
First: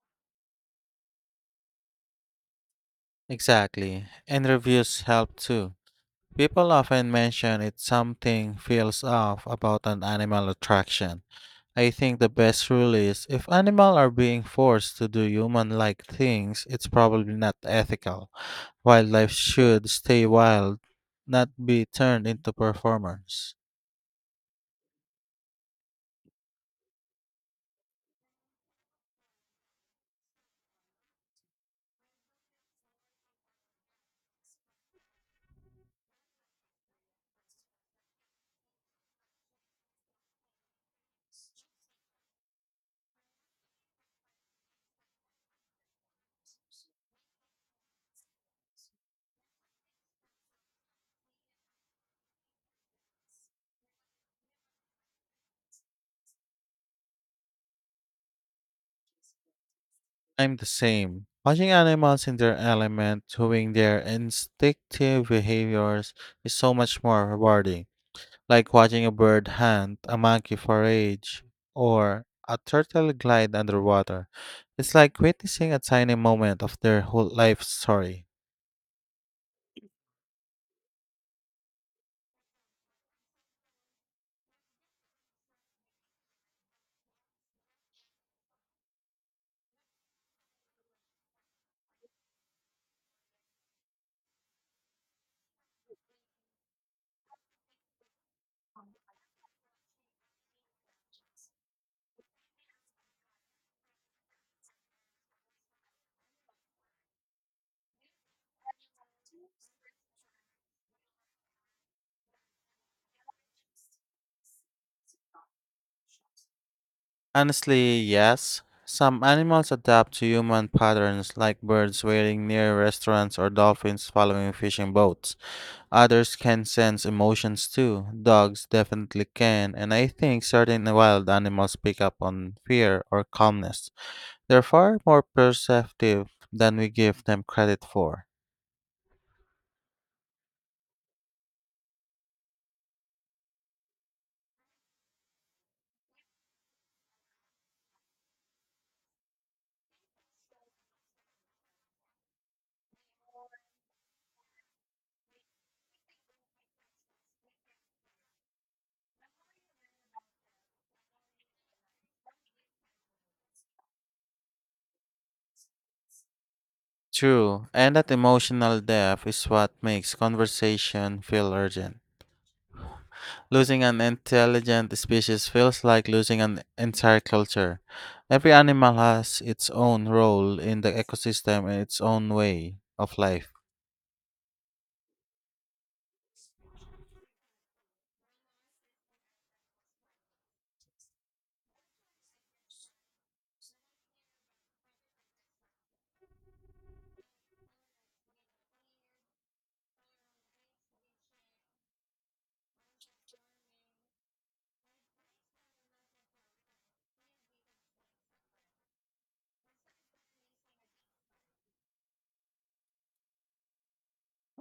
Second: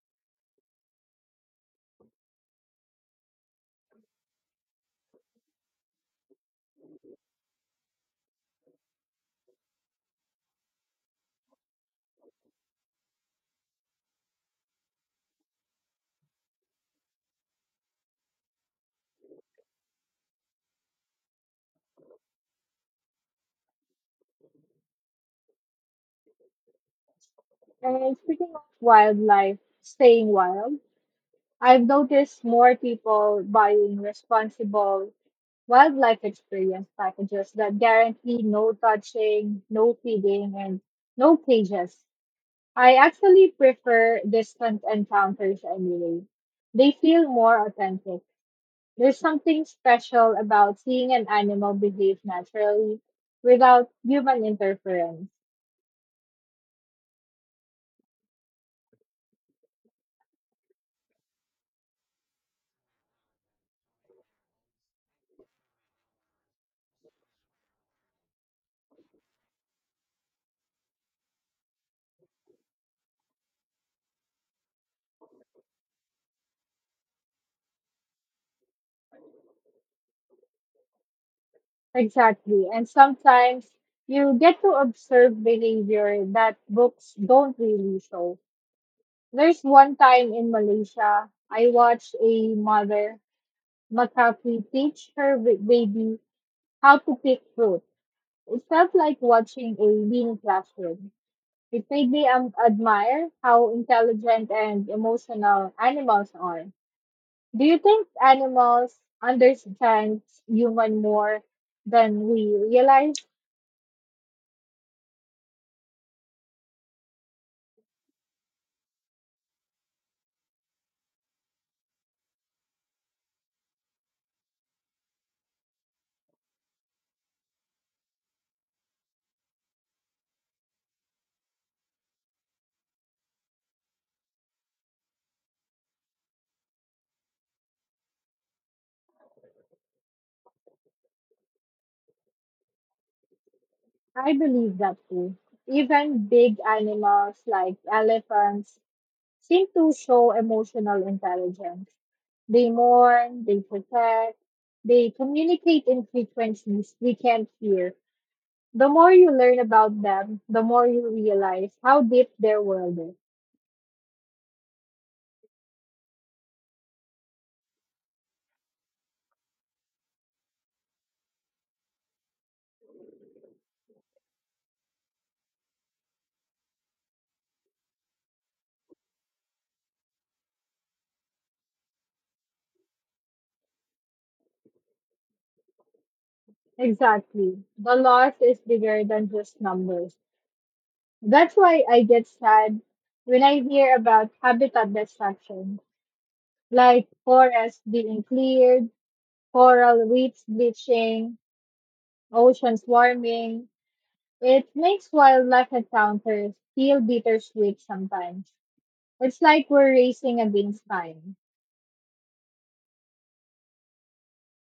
S2: Exactly, and reviews help too. People often mention if something feels off about an animal attraction. I think the best rule is if animals are being forced to do human like things, it's probably not ethical. Wildlife should stay wild, not be turned into performers.
S1: And speaking of wildlife, staying wild, I've noticed more people buying responsible wildlife experience packages that guarantee no touching, no feeding, and no cages. I actually prefer distant encounters anyway. They feel more authentic. There's something special about seeing an animal behave naturally without human interference.
S2: I'm the same. Watching animals in their element, doing their instinctive behaviors, is so much more rewarding. Like watching a bird hunt, a monkey forage, or a turtle glide underwater. It's like witnessing a tiny moment of their whole life story.
S1: Exactly. And sometimes you get to observe behavior that books don't really show. There's one time in Malaysia, I watched a mother macaque teach her baby how to pick fruit. It felt like watching a mini classroom. It made me admire how intelligent and emotional animals are. Do you think animals understand human more than we realize?
S2: Honestly, yes. Some animals adapt to human patterns, like birds waiting near restaurants or dolphins following fishing boats. Others can sense emotions too. Dogs definitely can, and I think certain wild animals pick up on fear or calmness. They're far more perceptive than we give them credit for.
S1: I believe that too. Even big animals like elephants seem to show emotional intelligence. They mourn, they protect, they communicate in frequencies we can't hear. The more you learn about them, the more you realize how deep their world is.
S2: True, and that emotional depth is what makes conversation feel urgent. Losing an intelligent species feels like losing an entire culture. Every animal has its own role in the ecosystem and its own way of life.
S1: Exactly. The loss is bigger than just numbers. That's why I get sad when I hear about habitat destruction, like forests being cleared, coral reefs bleaching, oceans warming. It makes wildlife encounters feel bittersweet sometimes. It's like we're racing against time.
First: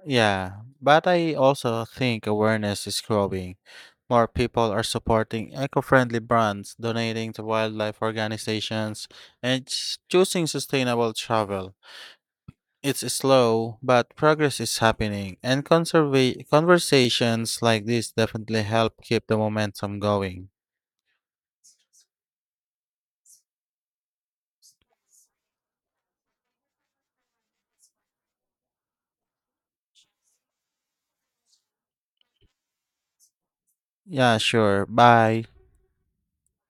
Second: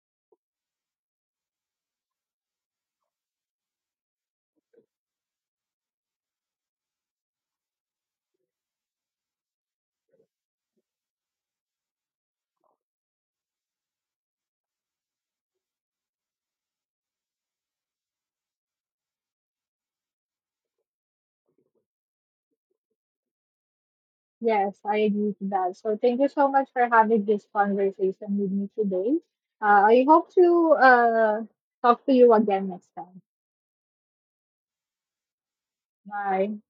S2: Yeah, but I also think awareness is growing. More people are supporting eco friendly brands, donating to wildlife organizations, and choosing sustainable travel. It's slow, but progress is happening, and conversations like this definitely help keep the momentum going.
S1: Yes, I agree to that. So thank you so much for having this conversation with me today. I hope to talk to you again next time.
S2: Yeah, sure. Bye.
S1: Bye.